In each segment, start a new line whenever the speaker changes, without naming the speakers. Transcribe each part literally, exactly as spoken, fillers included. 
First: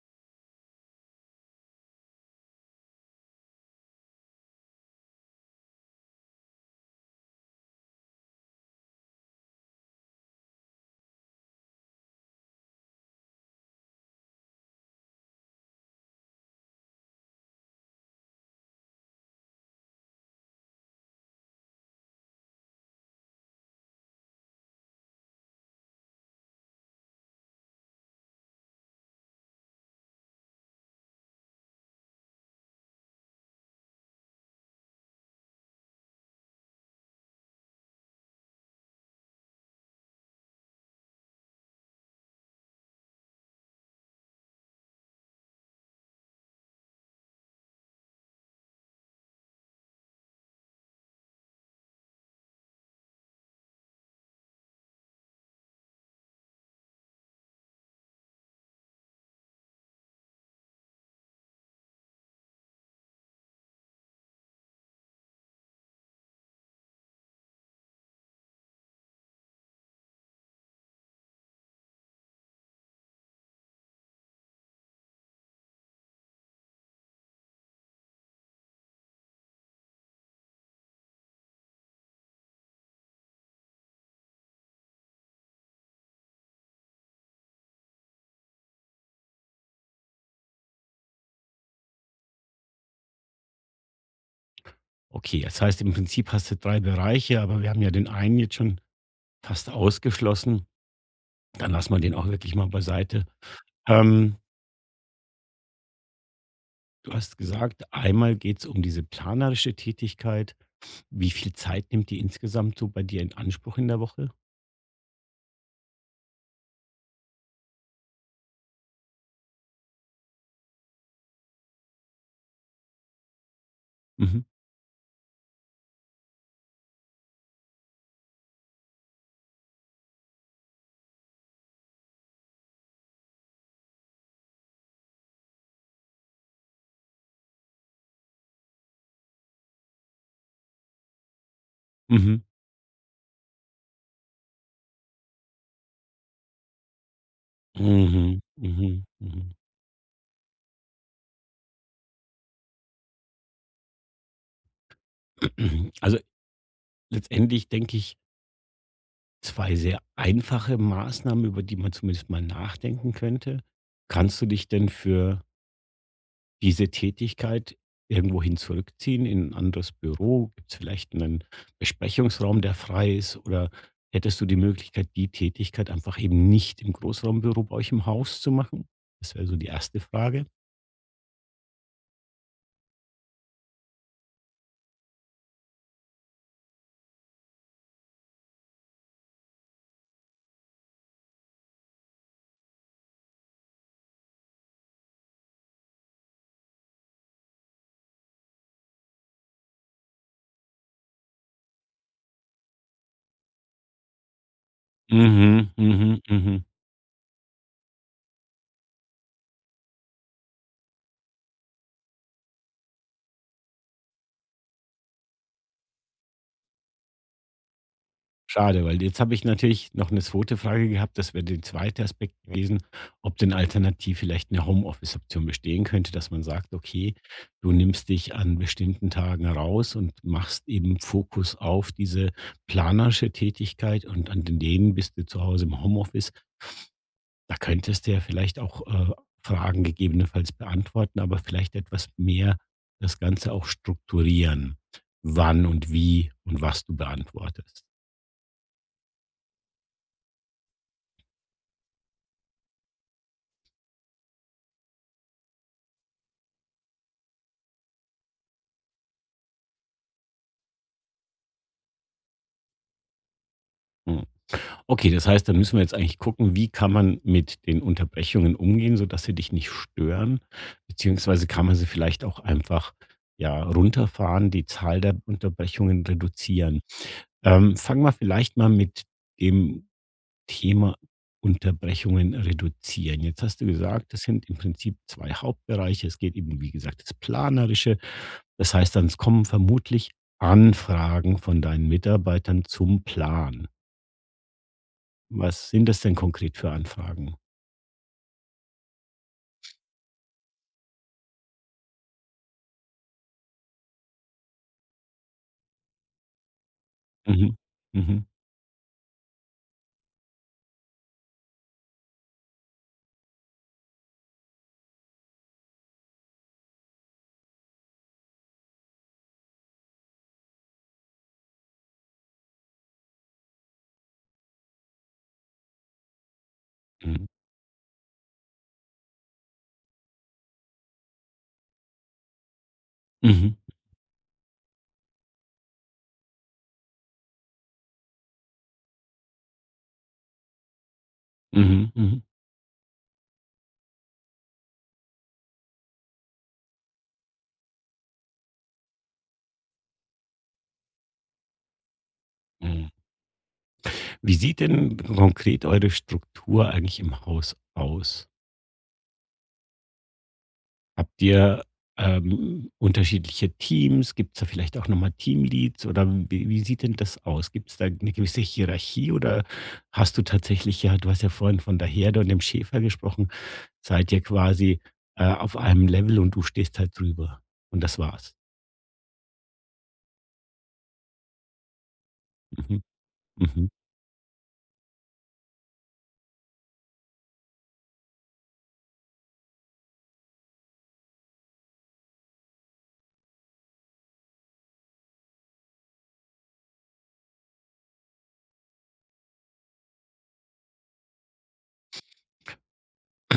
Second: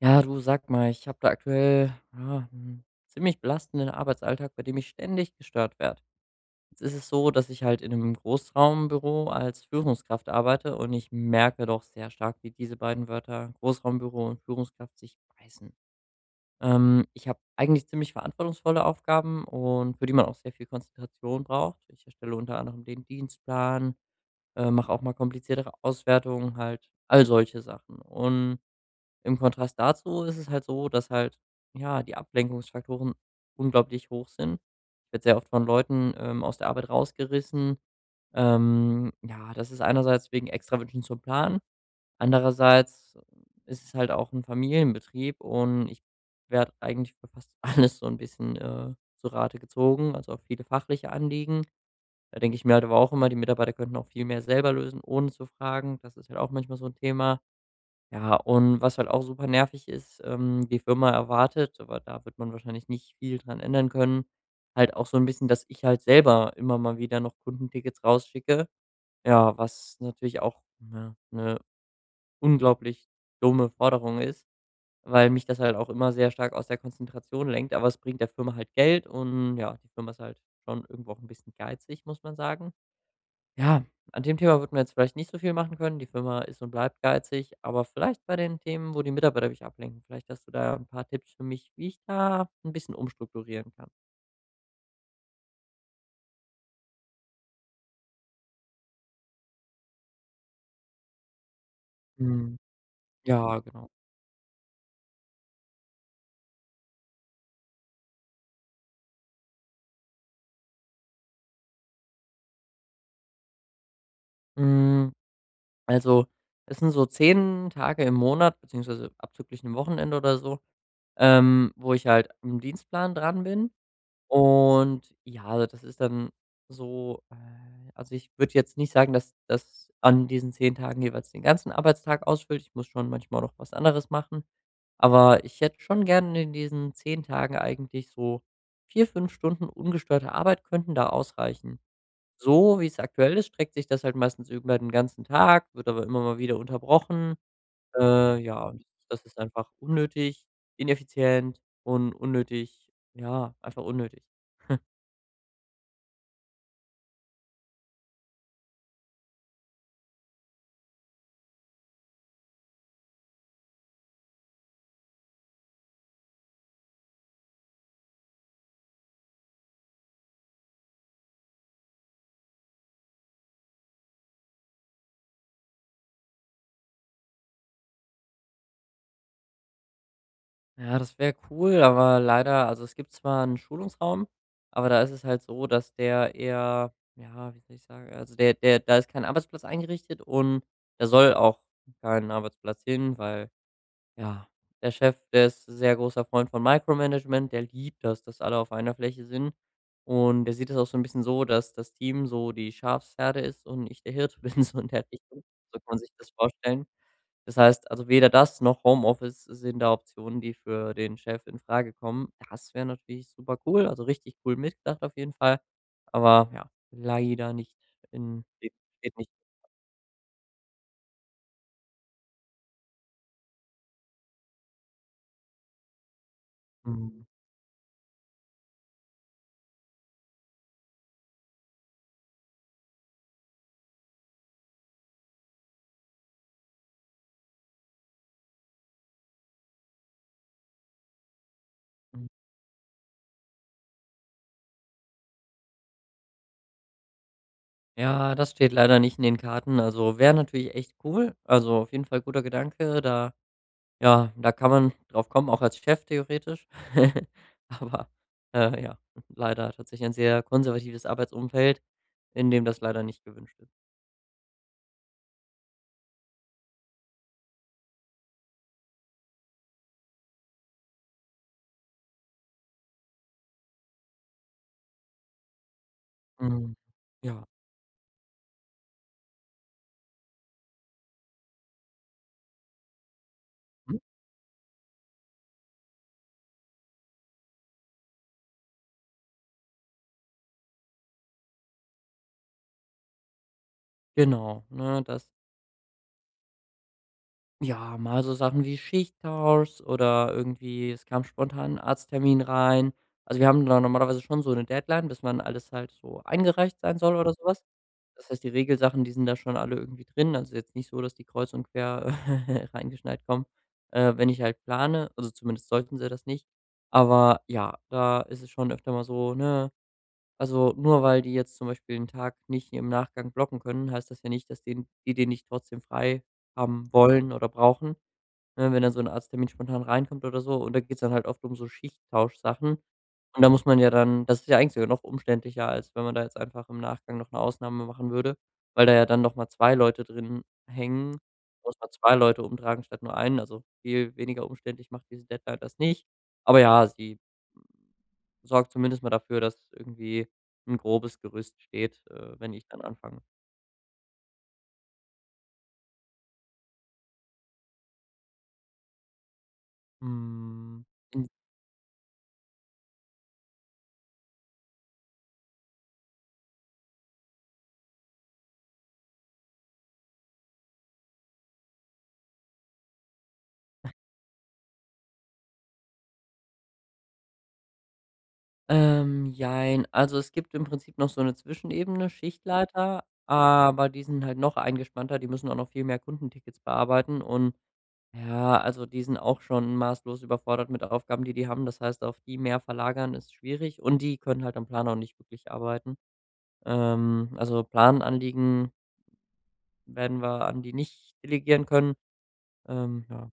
Ja, du sag mal, ich habe da aktuell ja, 'n ziemlich belastenden Arbeitsalltag, bei dem ich ständig gestört werde. Jetzt ist es so, dass ich halt in einem Großraumbüro als Führungskraft arbeite und ich merke doch sehr stark, wie diese beiden Wörter Großraumbüro und Führungskraft sich beißen. Ähm, ich habe eigentlich ziemlich verantwortungsvolle Aufgaben und für die man auch sehr viel Konzentration braucht. Ich erstelle unter anderem den Dienstplan, äh, mache auch mal kompliziertere Auswertungen halt, all solche Sachen. Und im Kontrast dazu ist es halt so, dass halt, ja, die Ablenkungsfaktoren unglaublich hoch sind. Ich werde sehr oft von Leuten, ähm, aus der Arbeit rausgerissen. Ähm, ja, das ist einerseits wegen Extrawünschen zum Plan, andererseits ist es halt auch ein Familienbetrieb und ich werde eigentlich für fast alles so ein bisschen, äh, zu Rate gezogen, also, auch viele fachliche Anliegen. Da denke ich mir halt aber auch immer, die Mitarbeiter könnten auch viel mehr selber lösen, ohne zu fragen. Das ist halt auch manchmal so ein Thema. Ja, und was halt auch super nervig ist, ähm, die Firma erwartet, aber da wird man wahrscheinlich nicht viel dran ändern können, halt auch so ein bisschen, dass ich halt selber immer mal wieder noch Kundentickets rausschicke. Ja, was natürlich auch, eine unglaublich dumme Forderung ist, weil mich das halt auch immer sehr stark aus der Konzentration lenkt, aber es bringt der Firma halt Geld und ja, die Firma ist halt schon irgendwo auch ein bisschen geizig, muss man sagen. Ja, an dem Thema würden wir jetzt vielleicht nicht so viel machen können. Die Firma ist und bleibt geizig, aber vielleicht bei den Themen, wo die Mitarbeiter mich ablenken, vielleicht hast du da ein paar Tipps für mich, wie ich da ein bisschen umstrukturieren kann.
Okay, das heißt, im Prinzip hast du drei Bereiche, aber wir haben ja den einen jetzt schon fast ausgeschlossen. Dann lassen wir den auch wirklich
Mhm.
mal beiseite.
Ja, genau.
Ähm, du hast gesagt, einmal geht es um diese planerische Tätigkeit. Wie viel Zeit nimmt die insgesamt so bei dir in Anspruch in der Woche?
Hm, also, es sind so zehn Tage im Monat, beziehungsweise abzüglich einem Wochenende oder so, ähm, wo ich halt im Dienstplan dran bin.
Mhm.
Und ja, also das ist dann so äh, also ich würde jetzt nicht sagen, dass das an diesen zehn Tagen jeweils den ganzen Arbeitstag ausfüllt. Ich muss schon manchmal noch was anderes machen. Aber ich hätte schon gerne in diesen zehn Tagen eigentlich so vier fünf Stunden ungestörte Arbeit könnten da ausreichen.
Mhm.
So wie es aktuell ist, streckt sich das halt meistens über den ganzen Tag, wird aber immer mal wieder unterbrochen. Äh,
Mhm.
ja, und
Mhm.
das ist
Mhm.
einfach unnötig, ineffizient und unnötig ja, einfach unnötig.
Also, letztendlich denke ich, zwei sehr einfache Maßnahmen, über die man zumindest mal nachdenken könnte. Kannst du dich denn für diese Tätigkeit irgendwohin zurückziehen in ein anderes Büro? Gibt es vielleicht einen Besprechungsraum, der frei ist? Oder hättest du die Möglichkeit, die Tätigkeit einfach eben nicht im Großraumbüro bei euch im Haus zu machen? Das wäre so die erste Frage.
Ja, das wäre cool, aber leider also, es gibt zwar einen Schulungsraum, aber da ist es halt so, dass der eher ja, wie soll ich sagen also, der der da ist kein Arbeitsplatz eingerichtet und da soll auch kein Arbeitsplatz hin, weil ja, der Chef, der ist ein sehr großer Freund von Micromanagement, der liebt das, dass alle auf einer Fläche sind. Und der sieht das auch so ein bisschen so, dass das Team so die Schafsherde ist und ich der Hirte bin so in der Richtung.
Mhm,
So kann man sich
mhm,
das
mhm.
vorstellen. Das heißt, also weder das noch Homeoffice sind da Optionen, die für den Chef in Frage kommen. Das wäre natürlich super cool, also richtig cool mitgedacht auf jeden Fall. Aber ja, leider nicht in geht
Schade, weil jetzt
nicht.
habe ich natürlich noch eine zweite Frage gehabt. Das wäre der zweite Aspekt gewesen, ob denn alternativ vielleicht eine Homeoffice-Option bestehen könnte, dass man sagt: „Okay,
Mhm.
du nimmst dich an bestimmten Tagen raus und machst eben Fokus auf diese planerische Tätigkeit und an den denen bist du zu Hause im Homeoffice." Da könntest du ja vielleicht auch, äh, Fragen gegebenenfalls beantworten, aber vielleicht etwas
Mhm.
mehr das Ganze auch strukturieren, wann und wie und was du beantwortest.
Ja, das steht leider nicht in den Karten. Also, wäre natürlich echt cool. Also, auf jeden Fall guter Gedanke. Da ja, da kann man drauf kommen, auch als Chef theoretisch. Aber, äh, ja, leider tatsächlich ein sehr konservatives Arbeitsumfeld, in dem das leider nicht gewünscht ist.
Mhm. Okay, das heißt, da müssen wir jetzt eigentlich gucken, wie kann man mit den Unterbrechungen umgehen, sodass sie dich nicht stören? Beziehungsweise kann man sie vielleicht auch einfach ja, runterfahren, die Zahl der Unterbrechungen
Mhm.
reduzieren.
Ja,
Ähm, fangen wir vielleicht mal mit dem Thema Unterbrechungen reduzieren. Jetzt hast du
Hm?
gesagt, das sind im Prinzip zwei Hauptbereiche. Es geht eben, wie gesagt, das Planerische. Das heißt, dann es kommen vermutlich Anfragen von deinen Mitarbeitern zum Plan.
Genau, ne? Das.
Was sind das denn konkret für Anfragen?
Ja, mal so Sachen wie Schichttausch oder irgendwie es kam spontan 'n Arzttermin rein. Also, wir haben da normalerweise schon so eine Deadline, bis man alles halt so eingereicht sein soll oder
Mhm.
sowas.
Mhm.
Das heißt, die Regelsachen, die sind da schon alle irgendwie drin. Also, jetzt nicht so, dass die kreuz und quer reingeschneit kommen, äh, wenn ich halt plane. Also, zumindest sollten sie das nicht. Aber ja, da ist es schon öfter mal so, ne, also, nur weil die jetzt zum Beispiel den Tag nicht im Nachgang blocken können, heißt das ja nicht, dass den die den nicht trotzdem frei haben
Mhm.
wollen oder brauchen. Ne, wenn dann so ein Arzttermin spontan reinkommt oder so. Und da geht's dann halt oft um so Schichttauschsachen. Und da
Mhm.
muss man ja dann das ist ja eigentlich sogar noch umständlicher, als wenn man da jetzt einfach im Nachgang noch eine Ausnahme machen würde, weil da ja dann noch mal zwei Leute drin hängen. Muss man
Mhm.
zwei
Mhm.
Leute umtragen statt nur einen. Also, viel weniger umständlich macht diese Deadline das nicht. Aber ja, sie sorgt zumindest mal dafür, dass irgendwie ein grobes Gerüst steht, äh, wenn ich dann
Mhm.
anfange.
Wie sieht denn konkret eure Struktur eigentlich im Haus aus?
Hm.
Habt ihr, ähm, unterschiedliche Teams? Gibt es da vielleicht auch nochmal Teamleads oder wie wie sieht denn das aus? Gibt es da eine gewisse Hierarchie oder hast du tatsächlich ja, du hast ja vorhin von der Herde und dem Schäfer gesprochen, seid ihr quasi, äh, auf einem Level und du stehst halt drüber und das war's?
Ähm, jein. Also, es gibt im Prinzip noch so eine Zwischenebene,
Mhm.
Schichtleiter,
Mhm.
aber die sind halt noch eingespannter, die müssen auch noch viel mehr Kundentickets bearbeiten und ja, also, die sind auch schon maßlos überfordert mit Aufgaben, die die haben. Das heißt, auf die mehr verlagern ist schwierig und die können halt am Plan auch nicht wirklich arbeiten. Ähm, also, Plananliegen werden wir an die nicht delegieren können. Ähm, ja.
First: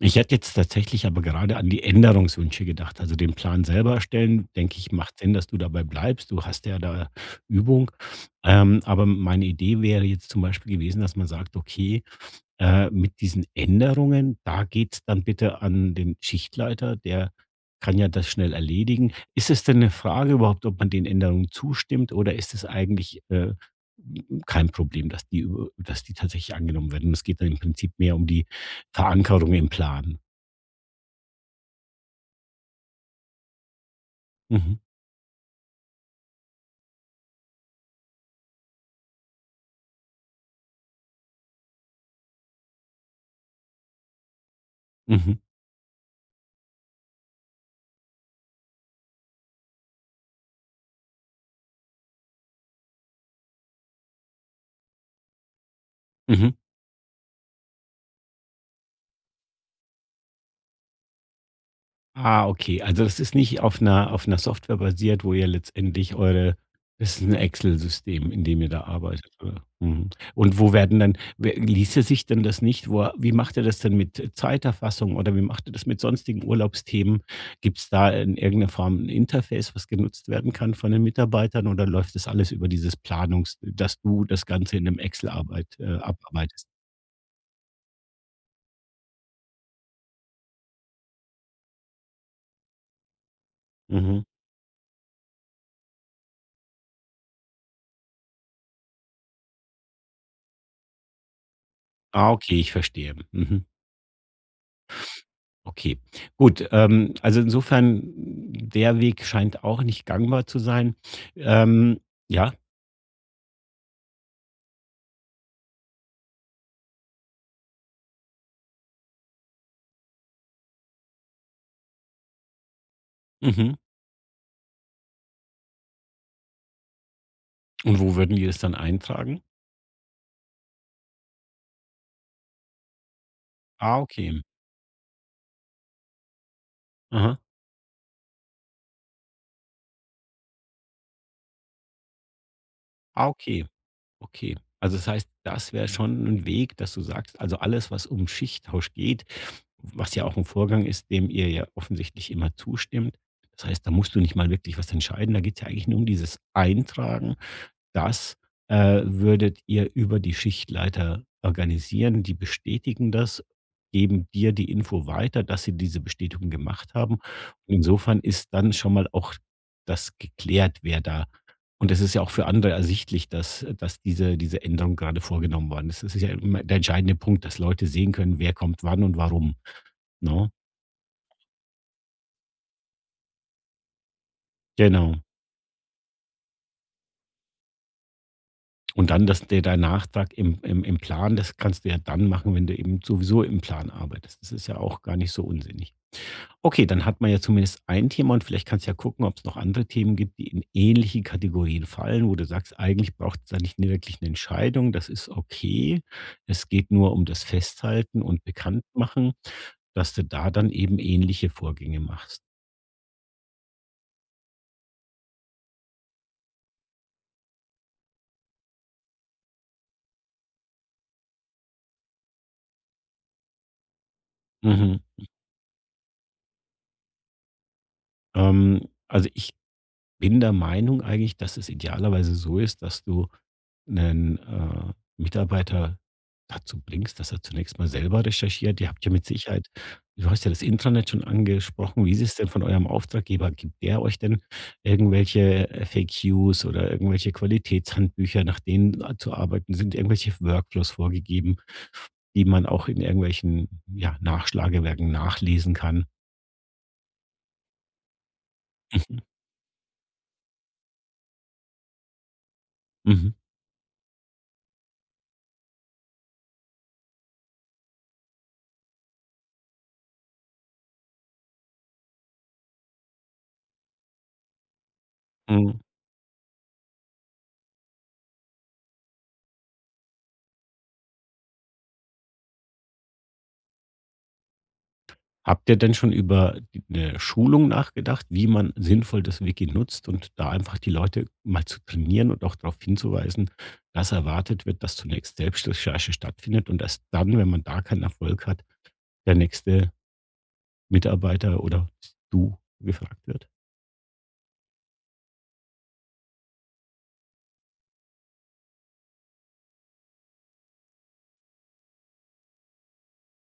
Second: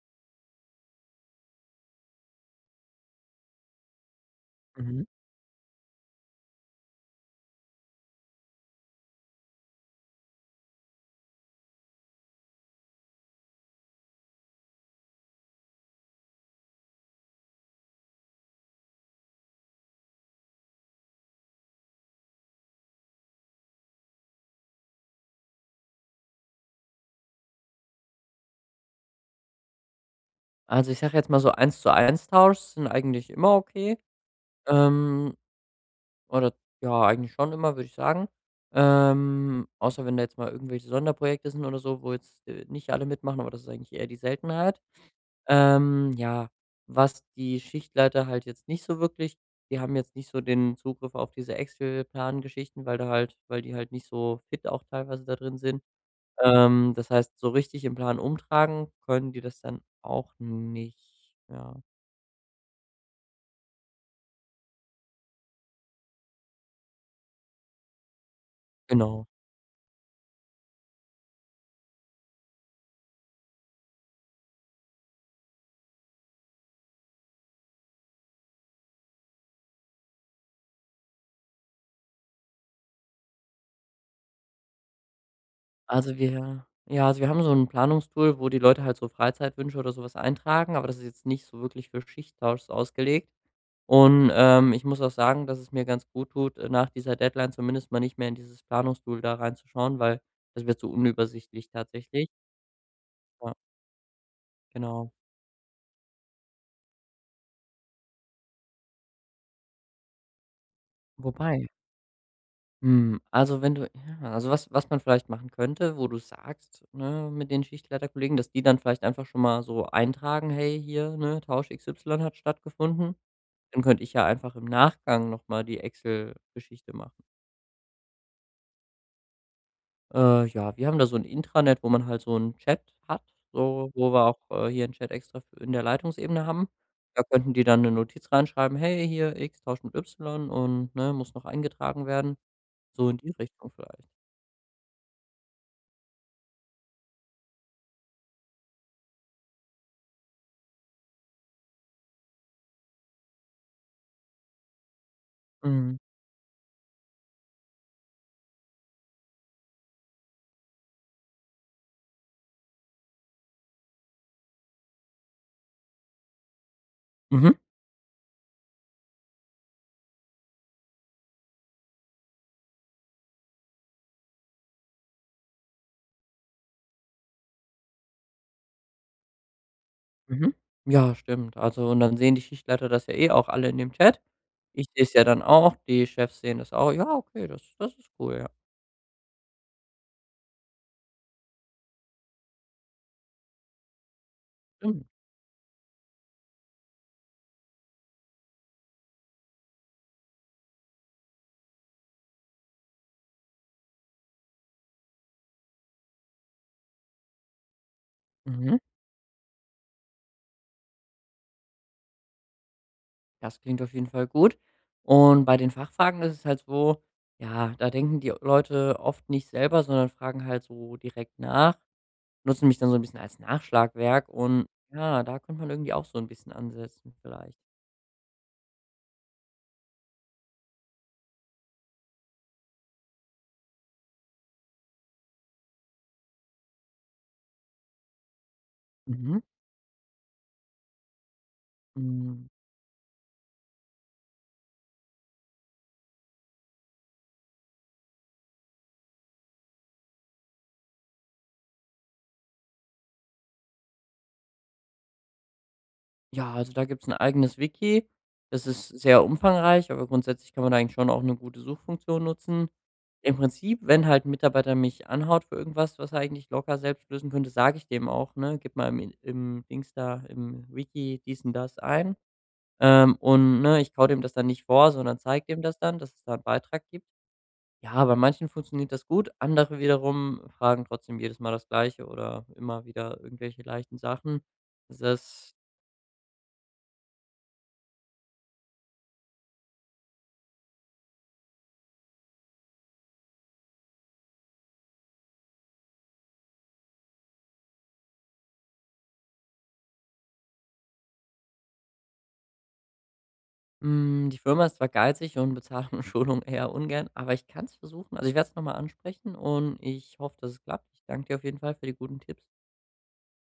Ich hätte jetzt tatsächlich aber gerade an die Änderungswünsche gedacht. Also den Plan selber erstellen, denke ich,
Mhm.
macht Sinn, dass du dabei bleibst. Du hast ja da Übung. Ähm, aber meine Idee wäre jetzt zum Beispiel gewesen, dass man sagt, okay, äh, mit diesen Änderungen, da geht's dann bitte an den Schichtleiter, der kann ja das schnell erledigen. Ist es denn eine Frage überhaupt, ob man den Änderungen zustimmt oder ist es eigentlich äh, kein Problem, dass die, über- dass die tatsächlich angenommen werden? Es geht dann im Prinzip mehr um die Verankerung im Plan.
Also, ich sage jetzt mal so, Eins-zu-Eins-Tausch sind eigentlich immer okay.
Mhm,
Ähm Oder ja, eigentlich schon immer, würde ich sagen. Ähm, außer wenn da jetzt mal irgendwelche Sonderprojekte sind oder so, wo jetzt äh, nicht alle mitmachen, aber das ist eigentlich eher die Seltenheit.
mhm,
Ähm, ja, was die Schichtleiter halt jetzt nicht so wirklich, die haben jetzt nicht so den Zugriff auf diese Excel-Plan-Geschichten, weil da halt, weil die halt nicht so fit auch teilweise da drin sind.
mhm.
Ähm, das heißt, so richtig im Plan umtragen können die das dann auch nicht. Ja,
Ah, okay. Also das ist nicht auf einer auf einer Software basiert, wo ihr letztendlich eure das ist ein Excel-System, in dem ihr da
genau.
arbeitet, oder? Mhm. Und wo werden dann we ließe sich denn das nicht wo wie macht ihr das denn mit Zeiterfassung oder wie macht ihr das mit sonstigen Urlaubsthemen? Gibt es da in irgendeiner Form ein Interface, was genutzt werden kann von den Mitarbeitern oder läuft das alles über dieses Planungs dass du das Ganze in einem Excel-Arbeit äh,
Also wir
abarbeitest?
ja, also wir haben so ein Planungstool, wo die Leute halt so Freizeitwünsche oder sowas eintragen, aber das ist jetzt nicht so wirklich für Schichttausch ausgelegt.
Mhm.
Und, ähm, ich muss auch sagen, dass es mir ganz gut tut, äh, nach dieser Deadline zumindest mal nicht mehr in dieses Planungstool da reinzuschauen, weil das wird so unübersichtlich tatsächlich.
Ah, okay, ich verstehe.
Ja,
Mhm.
genau.
Okay, gut. Ähm, also insofern, der Weg scheint auch nicht gangbar zu sein.
Wobei
Ähm, ja,
hm, also wenn du ja, also was was man vielleicht machen könnte, wo du sagst, ne, mit den Schichtleiterkollegen, dass die dann vielleicht einfach schon mal so eintragen: „Hey, hier, ne, Tausch X Y hat stattgefunden.“
mhm.
Dann könnte ich ja einfach im Nachgang noch mal die Excel-Geschichte machen.
Und wo würden die das dann eintragen?
Äh, ja, wir haben da so ein Intranet, wo man halt so einen Chat hat, so
Ah,
wo wir auch,
okay.
äh, hier einen Chat extra f in der Leitungsebene haben. Da
Aha.
könnten die dann eine Notiz reinschreiben: „Hey, hier X tauscht mit Y und, ne, muss noch eingetragen werden.“ So in
Ah,
die
okay,
Richtung vielleicht.
okay. Also das heißt, das wäre schon ein Weg, dass du sagst, also alles, was um Schichttausch geht, was ja auch ein Vorgang ist, dem ihr ja offensichtlich immer zustimmt. Das heißt, da musst du nicht mal wirklich was entscheiden. Da geht's ja eigentlich
Mhm.
nur um dieses Eintragen. Das, äh, würdet ihr über die Schichtleiter organisieren. Die bestätigen das, geben dir die Info weiter, dass sie diese Bestätigung gemacht haben.
Mhm.
Und insofern ist dann schon mal auch das geklärt, wer da und es ist ja auch für andere ersichtlich, dass dass diese diese Änderung gerade vorgenommen worden ist. Das ist ja immer der entscheidende Punkt, dass Leute sehen können, wer kommt wann und warum, no?
Mhm. Ja, stimmt. Also, und dann sehen die Schichtleiter das ja eh auch alle in dem Chat. Ich sehe es
Genau.
ja dann auch, die Chefs sehen das auch. Ja, okay, das das ist cool, ja.
Und dann das der der Nachtrag im im im Plan, das kannst du ja dann machen, wenn du eben sowieso im Plan arbeitest. Das ist ja auch
Stimmt.
gar nicht so unsinnig. Okay, dann hat man ja zumindest ein Thema und vielleicht kannst du ja gucken, ob es noch andere Themen gibt, die in ähnliche Kategorien fallen, wo du sagst: „Eigentlich braucht es da nicht 'ne wirklich eine Entscheidung. Das ist okay. Es geht nur um das Festhalten und
Mhm.
Bekanntmachen", dass du da dann eben ähnliche Vorgänge machst.
Das klingt auf jeden Fall gut. Und bei den Fachfragen ist es halt so, ja, da denken die Leute oft nicht selber, sondern fragen halt so direkt nach, nutzen mich dann so ein bisschen als Nachschlagwerk und
Mhm.
ja, da könnte man irgendwie auch so ein bisschen ansetzen vielleicht.
Ähm, also, ich bin der Meinung eigentlich, dass es idealerweise so ist, dass du einen äh, Mitarbeiter dazu bringst, dass er zunächst mal selber recherchiert. Ihr habt ja mit
Mhm.
Sicherheit du hast ja das Intranet schon angesprochen. Wie ist es
Hm.
denn von eurem Auftraggeber? Gibt der euch denn irgendwelche F A Qs oder irgendwelche Qualitätshandbücher, nach denen zu arbeiten? Sind irgendwelche Workflows vorgegeben, die man auch in irgendwelchen, ja, Nachschlagewerken nachlesen kann?
Ja, also da gibt's ein eigenes Wiki. Das ist
Mhm.
sehr umfangreich, aber grundsätzlich kann man da eigentlich schon auch eine gute Suchfunktion nutzen.
Mhm.
Im Prinzip, wenn halt 'n Mitarbeiter mich anhaut für irgendwas, was er eigentlich locker selbst lösen könnte, sage ich dem auch, ne: „Gib mal im In im Dings da, im Wiki dies und das ein.“ Ähm, und, ne, ich kau dem das dann nicht vor, sondern zeige dem das
Mhm.
dann, dass es da 'n Beitrag gibt. Ja, bei manchen funktioniert das gut, andere wiederum fragen trotzdem jedes Mal das Gleiche oder immer wieder irgendwelche leichten Sachen. Das.
Habt ihr denn schon über d 'ne Schulung nachgedacht, wie man sinnvoll das Wiki nutzt und da einfach die Leute mal zu trainieren und auch darauf hinzuweisen, dass erwartet wird, dass zunächst Selbstrecherche stattfindet und erst dann, wenn man da keinen Erfolg hat, der nächste Mitarbeiter oder du gefragt wird?
Hm, die Firma ist zwar geizig und bezahlt Schulung eher ungern, aber ich kann es versuchen. Also, ich werde es nochmal ansprechen und ich hoffe, dass es klappt. Ich danke dir auf jeden Fall für die guten Tipps.